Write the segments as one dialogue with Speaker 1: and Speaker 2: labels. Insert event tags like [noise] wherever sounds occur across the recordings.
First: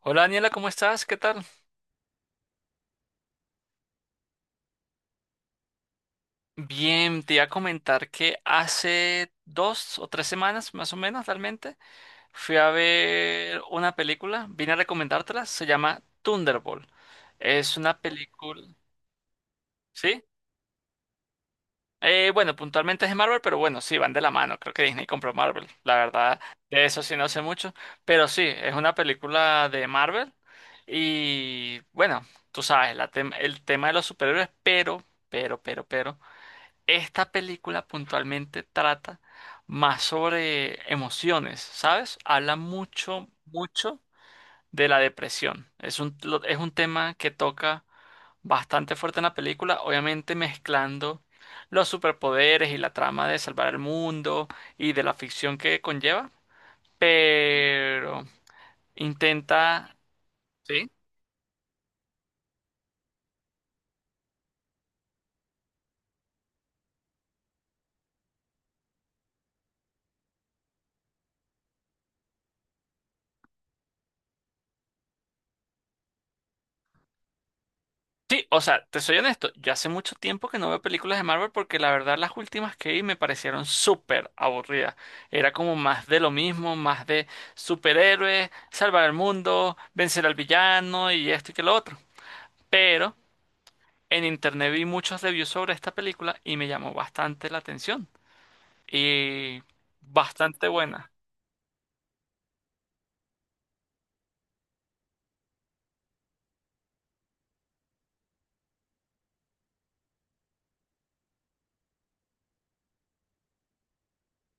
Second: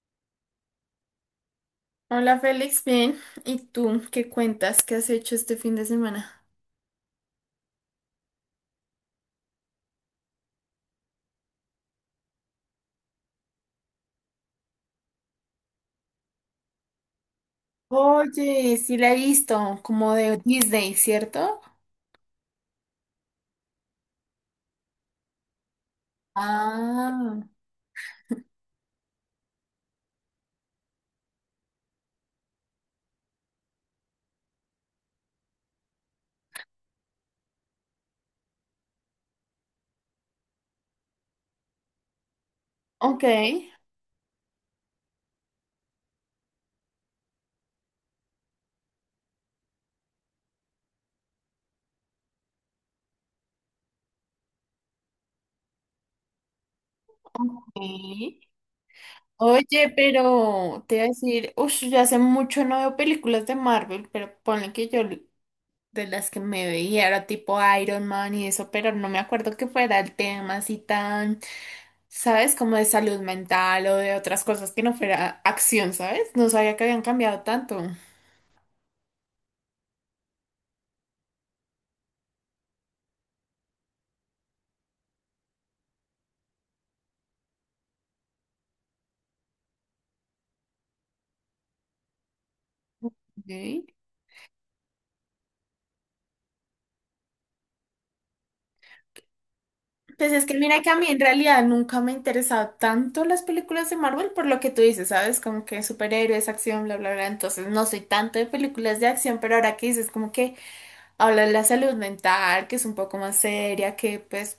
Speaker 1: Hola Daniela, ¿cómo estás? ¿Qué tal?
Speaker 2: Hola Félix, bien. ¿Y tú qué cuentas? ¿Qué has hecho este fin de semana?
Speaker 1: Bien, te iba a comentar que hace 2 o 3 semanas, más o menos realmente, fui a ver una película, vine a recomendártela, se llama Thunderbolt. Es una película,
Speaker 2: Oye, sí la he visto, como
Speaker 1: ¿sí?
Speaker 2: de Disney, ¿cierto?
Speaker 1: Bueno, puntualmente es de Marvel, pero bueno, sí, van de la mano, creo que Disney compró Marvel, la verdad, de eso sí no sé
Speaker 2: Ah,
Speaker 1: mucho, pero sí, es una película de Marvel y bueno, tú sabes, la el tema de los superhéroes, pero. Esta película puntualmente trata más sobre emociones, ¿sabes? Habla
Speaker 2: ok.
Speaker 1: mucho, mucho de la depresión. Es un tema que toca bastante fuerte en la película, obviamente mezclando los superpoderes y la trama de salvar el mundo y de la ficción que conlleva, pero
Speaker 2: Sí. Oye,
Speaker 1: intenta...
Speaker 2: pero
Speaker 1: ¿Sí?
Speaker 2: te voy a decir, uff, yo hace mucho no veo películas de Marvel, pero ponle que de las que me veía era tipo Iron Man y eso, pero no me acuerdo que fuera el tema así tan, ¿sabes? Como de salud mental o de otras cosas que no fuera acción, ¿sabes? No sabía que habían cambiado tanto.
Speaker 1: Sí, o sea, te soy honesto, yo hace mucho tiempo que no veo películas de Marvel porque la verdad las últimas que vi me parecieron súper aburridas. Era como más de lo mismo, más de superhéroes, salvar el mundo, vencer al villano y esto y que lo otro. Pero
Speaker 2: Ok.
Speaker 1: en internet vi muchos reviews sobre esta película y me llamó bastante la atención. Y
Speaker 2: Pues es que
Speaker 1: bastante
Speaker 2: mira que a mí
Speaker 1: buena.
Speaker 2: en realidad nunca me ha interesado tanto las películas de Marvel por lo que tú dices, ¿sabes? Como que superhéroes, acción, bla, bla, bla. Entonces no soy tanto de películas de acción, pero ahora que dices como que habla de la salud mental, que es un poco más seria, que pues,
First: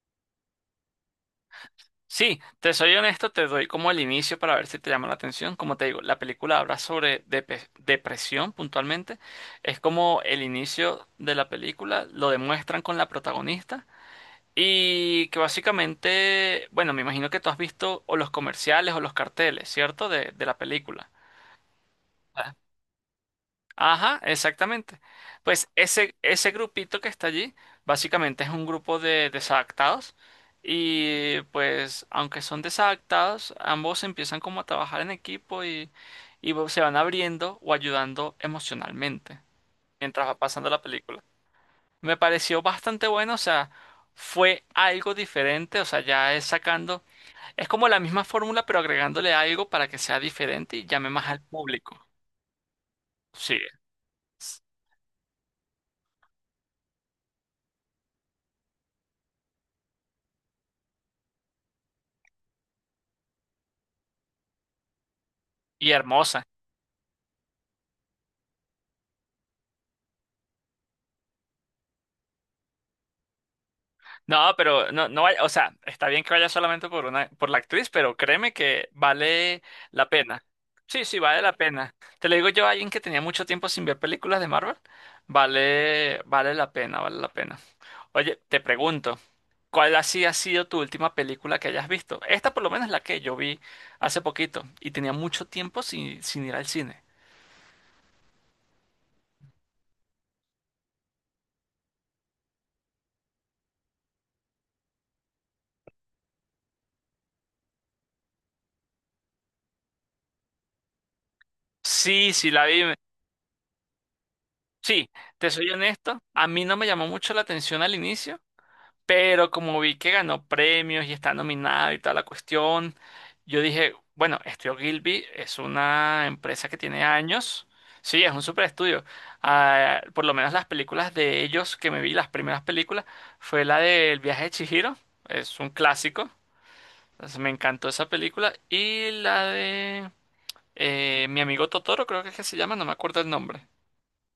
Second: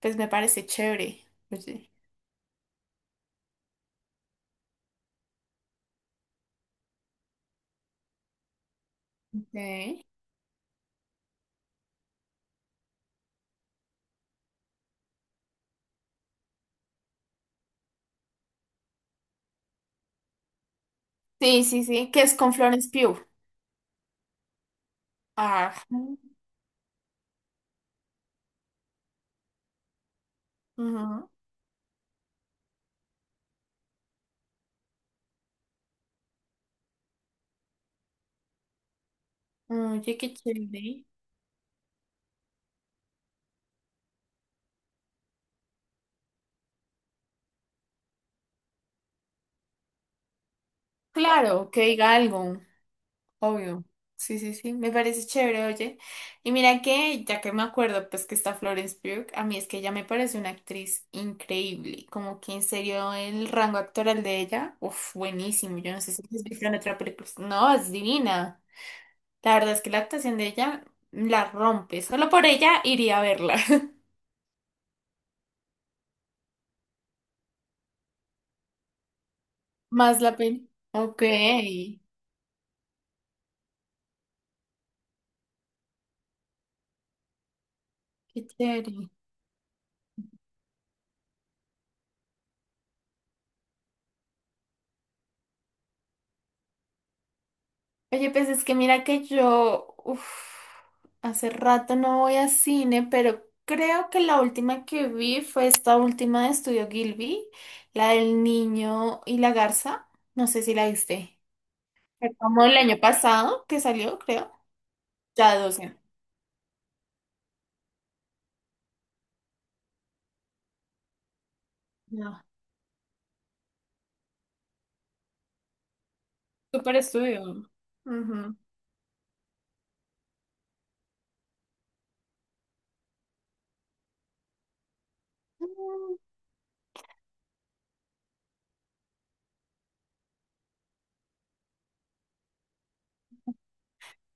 Speaker 2: pues me parece chévere. Oye.
Speaker 1: Sí, te soy honesto, te doy como el inicio para ver si te llama la atención. Como te digo, la película habla sobre depresión puntualmente. Es
Speaker 2: Ok.
Speaker 1: como el inicio de la película, lo demuestran con la protagonista. Y que básicamente, bueno, me imagino que tú has visto o los comerciales o los carteles, ¿cierto? De la película.
Speaker 2: Sí, sí, sí, que es con Florence Pugh.
Speaker 1: Ajá, exactamente. Pues
Speaker 2: Ah,
Speaker 1: ese grupito que está allí, básicamente es un grupo de desadaptados
Speaker 2: ujú.
Speaker 1: y pues aunque son desadaptados, ambos empiezan como a trabajar en equipo y se van abriendo o ayudando emocionalmente
Speaker 2: Oye,
Speaker 1: mientras
Speaker 2: qué
Speaker 1: va pasando la
Speaker 2: chévere.
Speaker 1: película. Me pareció bastante bueno, o sea, fue algo diferente, o sea, ya es sacando, es como la misma fórmula pero agregándole algo para que sea diferente y llame más al
Speaker 2: Claro, que
Speaker 1: público.
Speaker 2: diga algo.
Speaker 1: Sí,
Speaker 2: Obvio. Sí, sí,
Speaker 1: es-
Speaker 2: sí, me parece chévere, oye. Y mira que, ya que me acuerdo, pues que está Florence Pugh, a mí es que ella me parece una actriz increíble, como que en serio el rango actoral de ella, uff, buenísimo.
Speaker 1: y
Speaker 2: Yo no sé si
Speaker 1: hermosa.
Speaker 2: has visto en otra película, pues, no, es divina. La verdad es que la actuación de ella la rompe, solo por ella iría a verla. [laughs]
Speaker 1: No, pero no, no vaya, o sea, está bien que vaya solamente por una, por la actriz, pero créeme que vale la
Speaker 2: Más la
Speaker 1: pena.
Speaker 2: pena.
Speaker 1: Sí,
Speaker 2: Ok,
Speaker 1: sí, vale la pena.
Speaker 2: qué
Speaker 1: Te lo digo yo, alguien que tenía mucho tiempo sin ver películas de Marvel, vale, vale la pena, vale la pena. Oye, te
Speaker 2: chévere.
Speaker 1: pregunto, ¿cuál así ha sido tu última película que hayas visto? Esta por lo menos es la que yo vi hace poquito y tenía mucho tiempo sin ir al cine.
Speaker 2: Oye, pues es que mira que yo, uf, hace rato no voy a cine, pero creo que la última que vi fue esta última de Estudio Gilby, la del niño y la garza. No sé si la viste.
Speaker 1: Sí,
Speaker 2: Fue
Speaker 1: sí,
Speaker 2: como
Speaker 1: la
Speaker 2: el
Speaker 1: vi.
Speaker 2: año pasado que salió, creo.
Speaker 1: Sí, te
Speaker 2: Ya
Speaker 1: soy
Speaker 2: doce.
Speaker 1: honesto, a mí no me llamó mucho la atención al inicio. Pero como vi que ganó premios y está nominada y toda la
Speaker 2: No.
Speaker 1: cuestión, yo dije, bueno, Estudio Gilby es una empresa que
Speaker 2: Super
Speaker 1: tiene años.
Speaker 2: estudio.
Speaker 1: Sí, es un
Speaker 2: Ujú.
Speaker 1: super estudio. Ah, por lo menos las películas de ellos que me vi, las primeras películas, fue la del viaje de Chihiro. Es un
Speaker 2: Mm.
Speaker 1: clásico. Entonces, me encantó esa película. Y la de Mi amigo Totoro, creo que es que se llama, no me acuerdo el nombre.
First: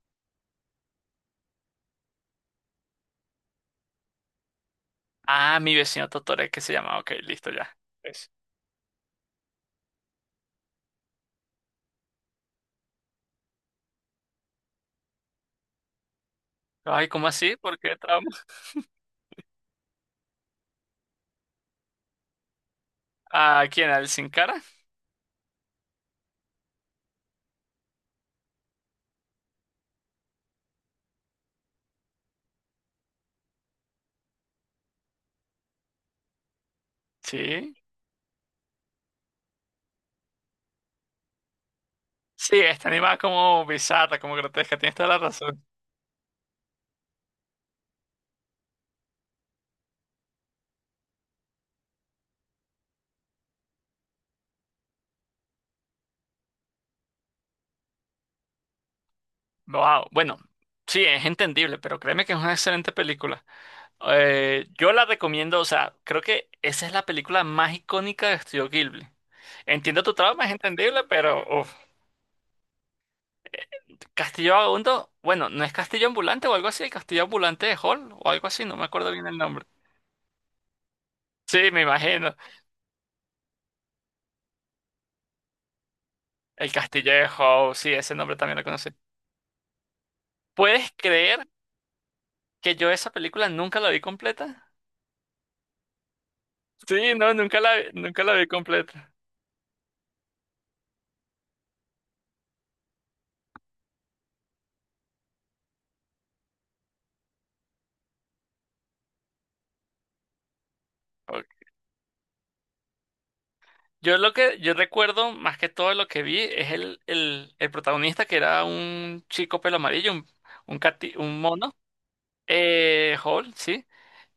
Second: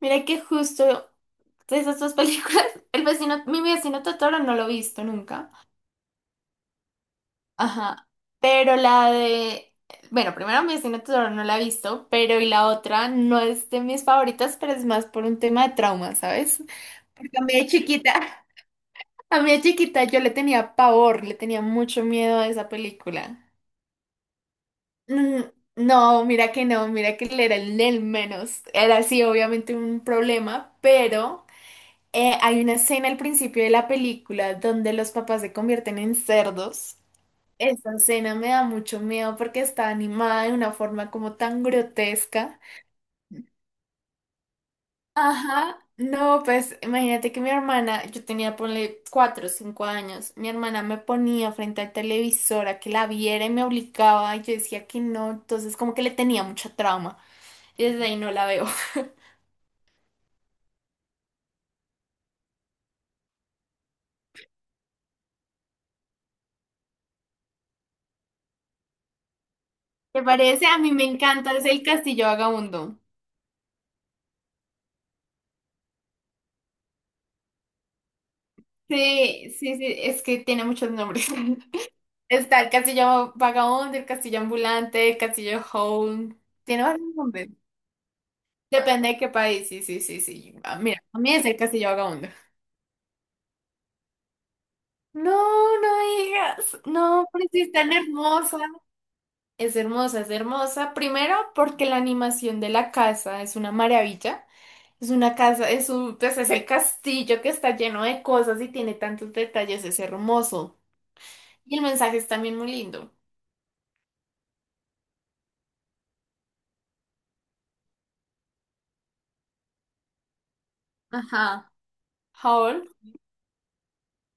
Speaker 2: Mira que justo de esas dos películas, [laughs] mi vecino Totoro no lo he visto nunca.
Speaker 1: Ah, mi vecino Totoro es que se llama. Ok, listo ya.
Speaker 2: Ajá.
Speaker 1: Es...
Speaker 2: Pero la de. Bueno, primero mi vecino Totoro no la he visto, pero y la otra no es de mis favoritas, pero es más por un tema de trauma, ¿sabes?
Speaker 1: Ay, ¿cómo
Speaker 2: Porque a mí
Speaker 1: así?
Speaker 2: de
Speaker 1: ¿Por qué trauma?
Speaker 2: chiquita, [laughs] a mí de chiquita yo le tenía pavor, le tenía mucho miedo a esa película.
Speaker 1: ¿A quién? ¿Al Sin Cara?
Speaker 2: Mm. No, mira que no, mira que él era el del menos. Era sí, obviamente un problema, pero hay una escena al principio de la película donde los papás se convierten en cerdos.
Speaker 1: Sí.
Speaker 2: Esa escena me da mucho miedo porque está animada de una forma como tan
Speaker 1: Sí,
Speaker 2: grotesca.
Speaker 1: está animada como bizarra, como grotesca, tienes toda la razón.
Speaker 2: Ajá, no, pues imagínate que mi hermana, yo tenía, ponle, 4 o 5 años, mi hermana me ponía frente al televisor a que la viera y me obligaba y yo decía que no, entonces como que le tenía mucha trauma y desde ahí no la veo. [laughs]
Speaker 1: Wow. Bueno, sí, es entendible, pero créeme que es una excelente película. Yo la recomiendo, o sea, creo que esa es la película más icónica de Estudio Ghibli. Entiendo tu
Speaker 2: ¿Te
Speaker 1: trauma, es
Speaker 2: parece? A mí
Speaker 1: entendible,
Speaker 2: me
Speaker 1: pero
Speaker 2: encanta, es
Speaker 1: uf.
Speaker 2: el Castillo Vagabundo.
Speaker 1: eh, Castillo Vagabundo, bueno, ¿no es Castillo Ambulante o algo así? ¿El Castillo Ambulante de Hall o algo así? No me acuerdo bien el
Speaker 2: Sí,
Speaker 1: nombre.
Speaker 2: sí, sí, es que tiene muchos nombres.
Speaker 1: Sí, me
Speaker 2: [laughs]
Speaker 1: imagino.
Speaker 2: Está el castillo vagabundo, el castillo ambulante, el castillo home.
Speaker 1: El
Speaker 2: Tiene
Speaker 1: Castillo
Speaker 2: varios
Speaker 1: de
Speaker 2: nombres.
Speaker 1: Hall, sí, ese nombre también lo conocí.
Speaker 2: Depende de qué país. Sí, sí, sí, sí. Ah,
Speaker 1: ¿Puedes
Speaker 2: mira, a mí
Speaker 1: creer?
Speaker 2: es el castillo vagabundo.
Speaker 1: Que yo esa película nunca la vi completa.
Speaker 2: No, no digas.
Speaker 1: Sí,
Speaker 2: No,
Speaker 1: no,
Speaker 2: pero sí es tan
Speaker 1: nunca la vi
Speaker 2: hermosa.
Speaker 1: completa.
Speaker 2: Es hermosa, es hermosa. Primero, porque la animación de la casa es una maravilla. Es una casa, es un, pues es el castillo que está lleno de cosas y tiene tantos detalles. Es hermoso.
Speaker 1: Ok.
Speaker 2: Y el mensaje es también muy lindo.
Speaker 1: Yo lo que yo recuerdo más que todo lo que vi es el protagonista que era un chico pelo amarillo, un, un
Speaker 2: Ajá.
Speaker 1: mono.
Speaker 2: Howl.
Speaker 1: Hall, sí.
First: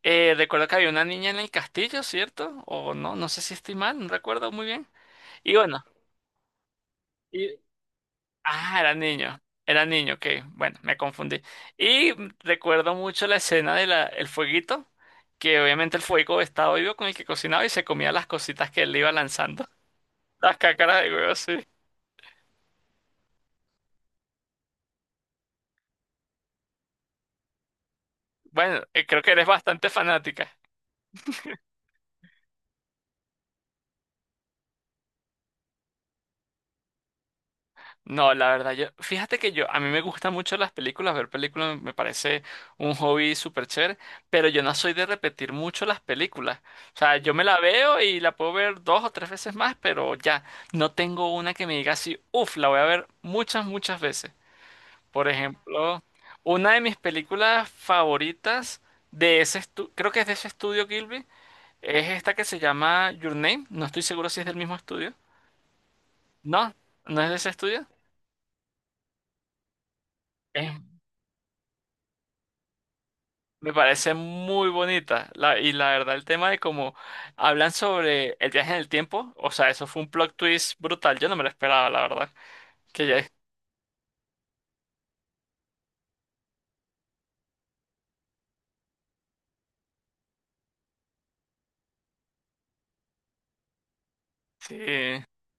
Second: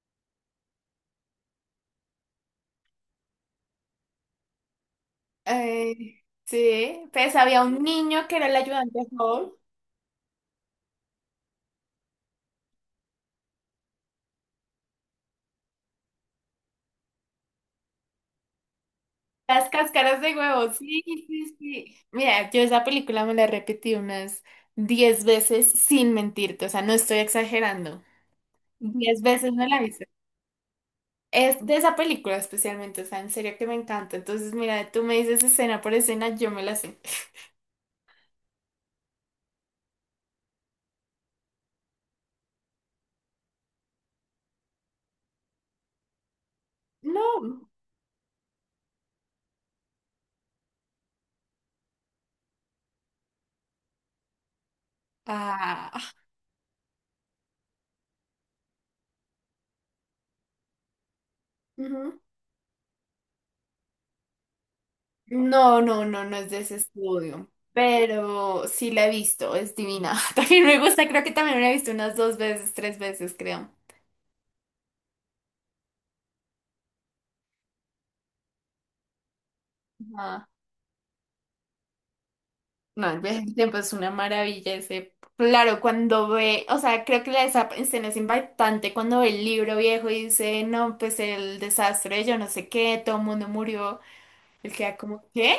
Speaker 1: Recuerdo que había una niña en el castillo, ¿cierto? O no, no sé si estoy mal, no recuerdo muy bien. Y bueno.
Speaker 2: Ay, sí, pues había un niño que era el
Speaker 1: Ah, era
Speaker 2: ayudante de
Speaker 1: niño.
Speaker 2: Howl.
Speaker 1: Era niño, ok. Bueno, me confundí. Y recuerdo mucho la escena de el fueguito, que obviamente el fuego estaba vivo con el que cocinaba y se comía las cositas que él le iba lanzando.
Speaker 2: Las cáscaras de
Speaker 1: [laughs] Las
Speaker 2: huevo,
Speaker 1: cácaras
Speaker 2: sí,
Speaker 1: de huevo,
Speaker 2: sí,
Speaker 1: sí.
Speaker 2: sí. Mira, yo esa película me la repetí unas 10 veces sin mentirte, o sea, no estoy exagerando.
Speaker 1: Bueno, creo
Speaker 2: diez
Speaker 1: que eres
Speaker 2: veces me la
Speaker 1: bastante
Speaker 2: hice.
Speaker 1: fanática.
Speaker 2: Es de esa película especialmente, o sea, en serio que me encanta. Entonces, mira, tú me dices escena por escena, yo me la sé.
Speaker 1: No, la verdad, yo, fíjate que yo, a mí me gustan mucho las películas, ver películas me parece un hobby súper chévere, pero yo no soy de repetir mucho las películas. O sea, yo me la
Speaker 2: No.
Speaker 1: veo y la puedo ver dos o tres veces más, pero ya, no tengo una que me diga así, uff, la voy a ver muchas, muchas veces. Por ejemplo,
Speaker 2: Ah.
Speaker 1: una de mis películas favoritas de ese estudio, creo que es de ese estudio Gilby, es esta que se llama Your Name, no estoy seguro si es del mismo estudio.
Speaker 2: No, no, no, no es de
Speaker 1: No,
Speaker 2: ese
Speaker 1: no es de ese
Speaker 2: estudio,
Speaker 1: estudio.
Speaker 2: pero sí la he visto, es divina. [laughs] También me gusta, creo que también la he visto unas dos veces, tres veces, creo.
Speaker 1: Me parece muy bonita. La, y la verdad, el tema de cómo hablan sobre el viaje en el tiempo, o sea, eso fue un plot
Speaker 2: Ajá.
Speaker 1: twist brutal. Yo no me lo esperaba, la verdad. Que
Speaker 2: No,
Speaker 1: ya,
Speaker 2: el viaje del tiempo es una maravilla ese. Claro, cuando ve, o sea, creo que la esa escena es impactante cuando ve el libro viejo y dice, no, pues el desastre, yo no sé qué, todo el mundo murió. Él
Speaker 1: sí,
Speaker 2: queda como, ¿qué?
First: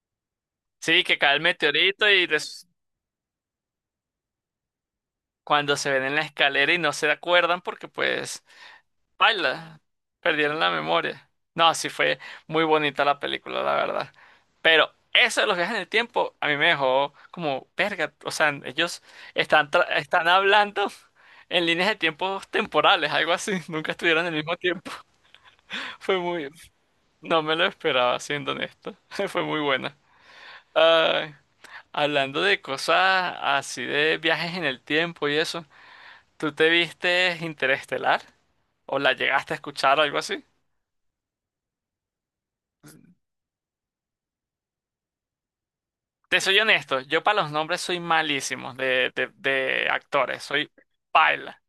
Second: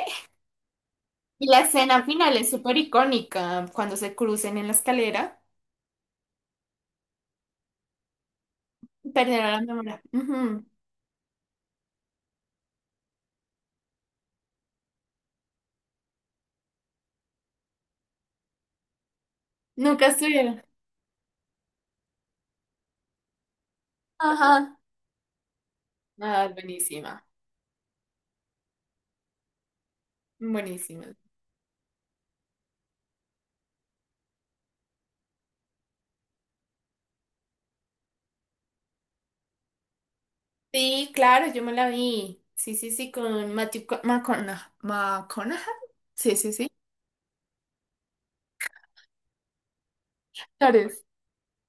Speaker 1: sí, que cae el
Speaker 2: Y la escena
Speaker 1: meteorito y
Speaker 2: final es súper icónica, cuando se crucen en la escalera,
Speaker 1: cuando se ven en la escalera y no se acuerdan porque pues
Speaker 2: perdieron la
Speaker 1: Baila,
Speaker 2: memoria.
Speaker 1: perdieron
Speaker 2: Ujú.
Speaker 1: la memoria. No, sí fue muy bonita la película, la verdad. Pero eso de los viajes en el tiempo a mí me dejó como verga. O sea, ellos están, tra-
Speaker 2: Nunca
Speaker 1: están
Speaker 2: estuvieron.
Speaker 1: hablando en líneas de tiempos temporales, algo así. [laughs] Nunca estuvieron en el mismo
Speaker 2: Ajá.
Speaker 1: tiempo. [laughs] Fue
Speaker 2: Ah,
Speaker 1: muy...
Speaker 2: buenísima,
Speaker 1: No me lo esperaba, siendo honesto. [laughs] Fue muy buena.
Speaker 2: buenísima.
Speaker 1: Ay, hablando de cosas así de viajes en el tiempo y eso, ¿tú te viste Interestelar? ¿O la llegaste a escuchar o algo así?
Speaker 2: Sí, claro, yo me la vi. Sí, sí, sí, con Matthew McConaughey. ¿McConaughey? Sí,
Speaker 1: Te
Speaker 2: sí,
Speaker 1: soy
Speaker 2: sí.
Speaker 1: honesto, yo para los nombres soy malísimo de actores, soy
Speaker 2: Actores.
Speaker 1: paila,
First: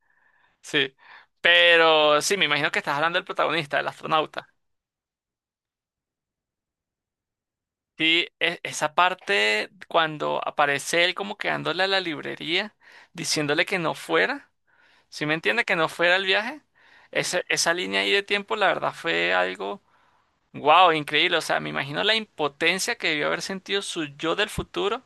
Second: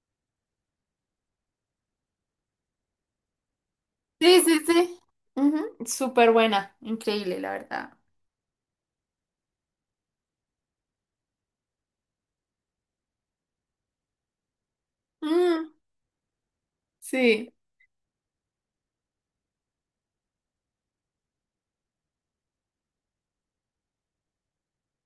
Speaker 1: sí. Pero sí, me imagino que estás hablando del protagonista, del
Speaker 2: Sí,
Speaker 1: astronauta.
Speaker 2: sí, sí. Ujú. Súper buena, increíble, la verdad.
Speaker 1: Sí, esa parte cuando aparece él como quedándole a la librería, diciéndole que no fuera, ¿sí me entiende?
Speaker 2: Mm,
Speaker 1: Que no fuera el viaje.
Speaker 2: sí,
Speaker 1: Esa línea ahí de tiempo, la verdad, fue algo, wow, increíble. O sea, me imagino la impotencia que debió haber sentido su yo del futuro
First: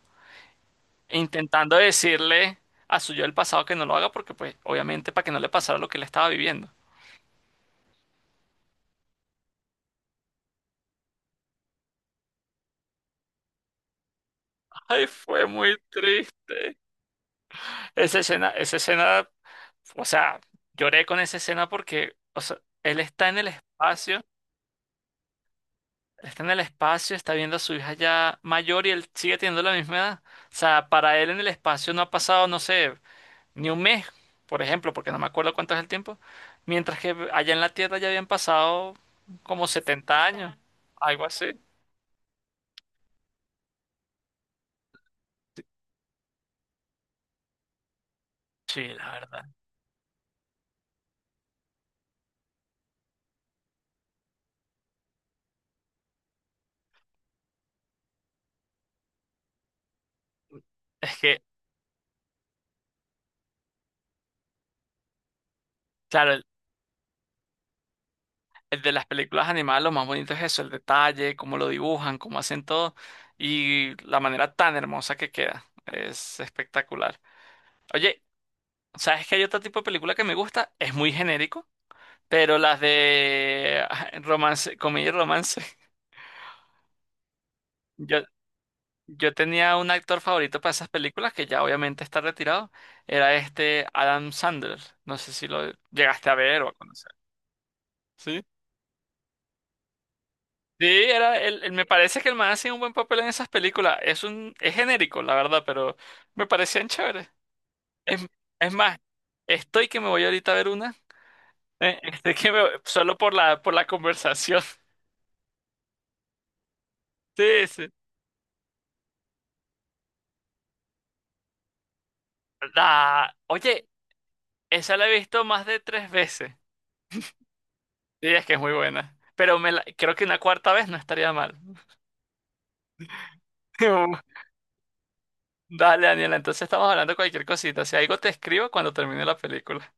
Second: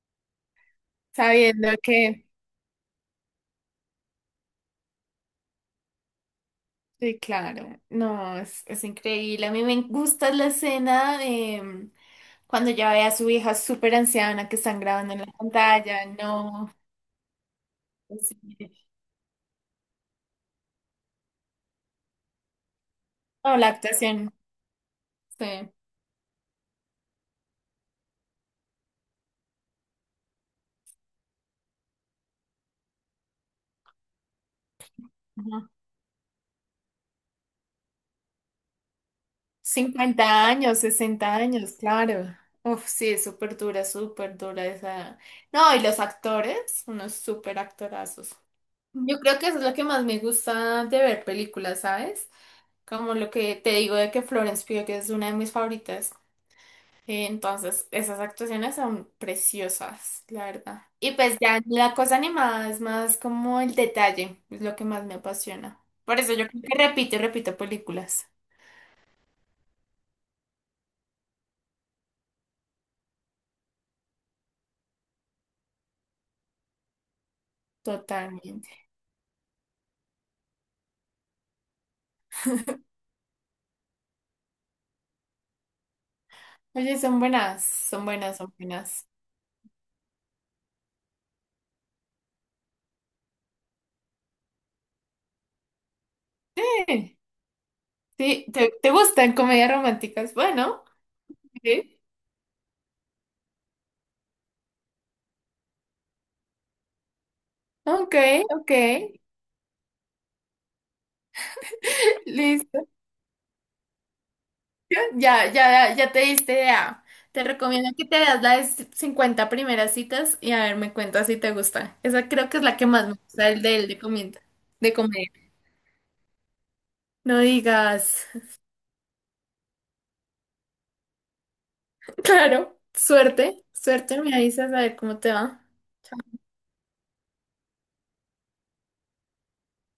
Speaker 2: sabiendo
Speaker 1: intentando
Speaker 2: que...
Speaker 1: decirle a su yo del pasado que no lo haga porque, pues, obviamente para que no le pasara lo que le estaba viviendo.
Speaker 2: Sí, claro. No, es increíble. A mí me gusta la escena de cuando ya ve a su hija súper anciana que están
Speaker 1: Ay,
Speaker 2: grabando en la
Speaker 1: fue muy
Speaker 2: pantalla. No,
Speaker 1: triste. Esa
Speaker 2: sí.
Speaker 1: escena, o sea, lloré con esa escena porque, o sea, él está en el
Speaker 2: No, la
Speaker 1: espacio,
Speaker 2: actuación. Sí.
Speaker 1: está en el espacio, está viendo a su hija ya mayor y él sigue teniendo la misma edad. O sea, para él en el espacio no ha pasado, no sé, ni un mes, por ejemplo, porque no me acuerdo cuánto es el tiempo, mientras que allá en la Tierra ya habían pasado como 70
Speaker 2: cincuenta
Speaker 1: años,
Speaker 2: años,
Speaker 1: algo
Speaker 2: 60
Speaker 1: así.
Speaker 2: años, claro. Uf, sí, es súper dura esa. No, y los actores, unos súper actorazos.
Speaker 1: Sí, la
Speaker 2: Yo creo
Speaker 1: verdad.
Speaker 2: que eso es lo que más me gusta de ver películas, ¿sabes? Como lo que te digo de que Florence Pugh es una de mis favoritas. Entonces, esas actuaciones son preciosas, la verdad. Y
Speaker 1: Es
Speaker 2: pues
Speaker 1: que,
Speaker 2: ya la cosa animada es más como el detalle, es lo que más me apasiona. Por
Speaker 1: claro,
Speaker 2: eso
Speaker 1: el,
Speaker 2: yo creo que repito y repito películas.
Speaker 1: el de las películas animadas lo más bonito es eso, el detalle, cómo lo dibujan, cómo hacen todo y la manera tan hermosa que queda. Es espectacular. Oye,
Speaker 2: Totalmente.
Speaker 1: ¿sabes que hay otro tipo de película que me gusta? Es muy genérico, pero las de ah, romance, comedia y romance. [laughs]
Speaker 2: Oye, son buenas, son
Speaker 1: Yo,
Speaker 2: buenas, son buenas.
Speaker 1: yo tenía un actor favorito para esas películas que ya obviamente está retirado. Era este Adam Sandler. No sé si lo llegaste a ver o a conocer.
Speaker 2: Sí, sí, ¿te, te gustan comedias románticas? Bueno,
Speaker 1: Sí, era él. Me
Speaker 2: sí.
Speaker 1: parece que el man hacía un buen papel en esas películas. Es un, es genérico, la verdad, pero me parecían chéveres.
Speaker 2: Ok,
Speaker 1: Es,
Speaker 2: ok,
Speaker 1: es más, estoy que me voy ahorita a ver una. [laughs] Estoy que me voy...
Speaker 2: listo.
Speaker 1: solo por la, conversación. [laughs]
Speaker 2: Ya, ya, ya te diste idea. Te
Speaker 1: Sí,
Speaker 2: recomiendo
Speaker 1: sí.
Speaker 2: que te veas la de 50 primeras citas y a ver, me cuentas si te gusta. Esa creo que es la que más me
Speaker 1: La,
Speaker 2: gusta, el de
Speaker 1: oye,
Speaker 2: el de comienda, de
Speaker 1: esa la he
Speaker 2: comedia.
Speaker 1: visto más de tres veces.
Speaker 2: No digas.
Speaker 1: Sí, es que es
Speaker 2: [laughs]
Speaker 1: muy buena. Pero me la, creo que una cuarta vez no estaría mal.
Speaker 2: Claro, suerte, suerte, me
Speaker 1: [laughs]
Speaker 2: avisas a ver cómo te va.
Speaker 1: Dale, Daniela, entonces estamos hablando de cualquier cosita. Si algo te escribo cuando termine la película.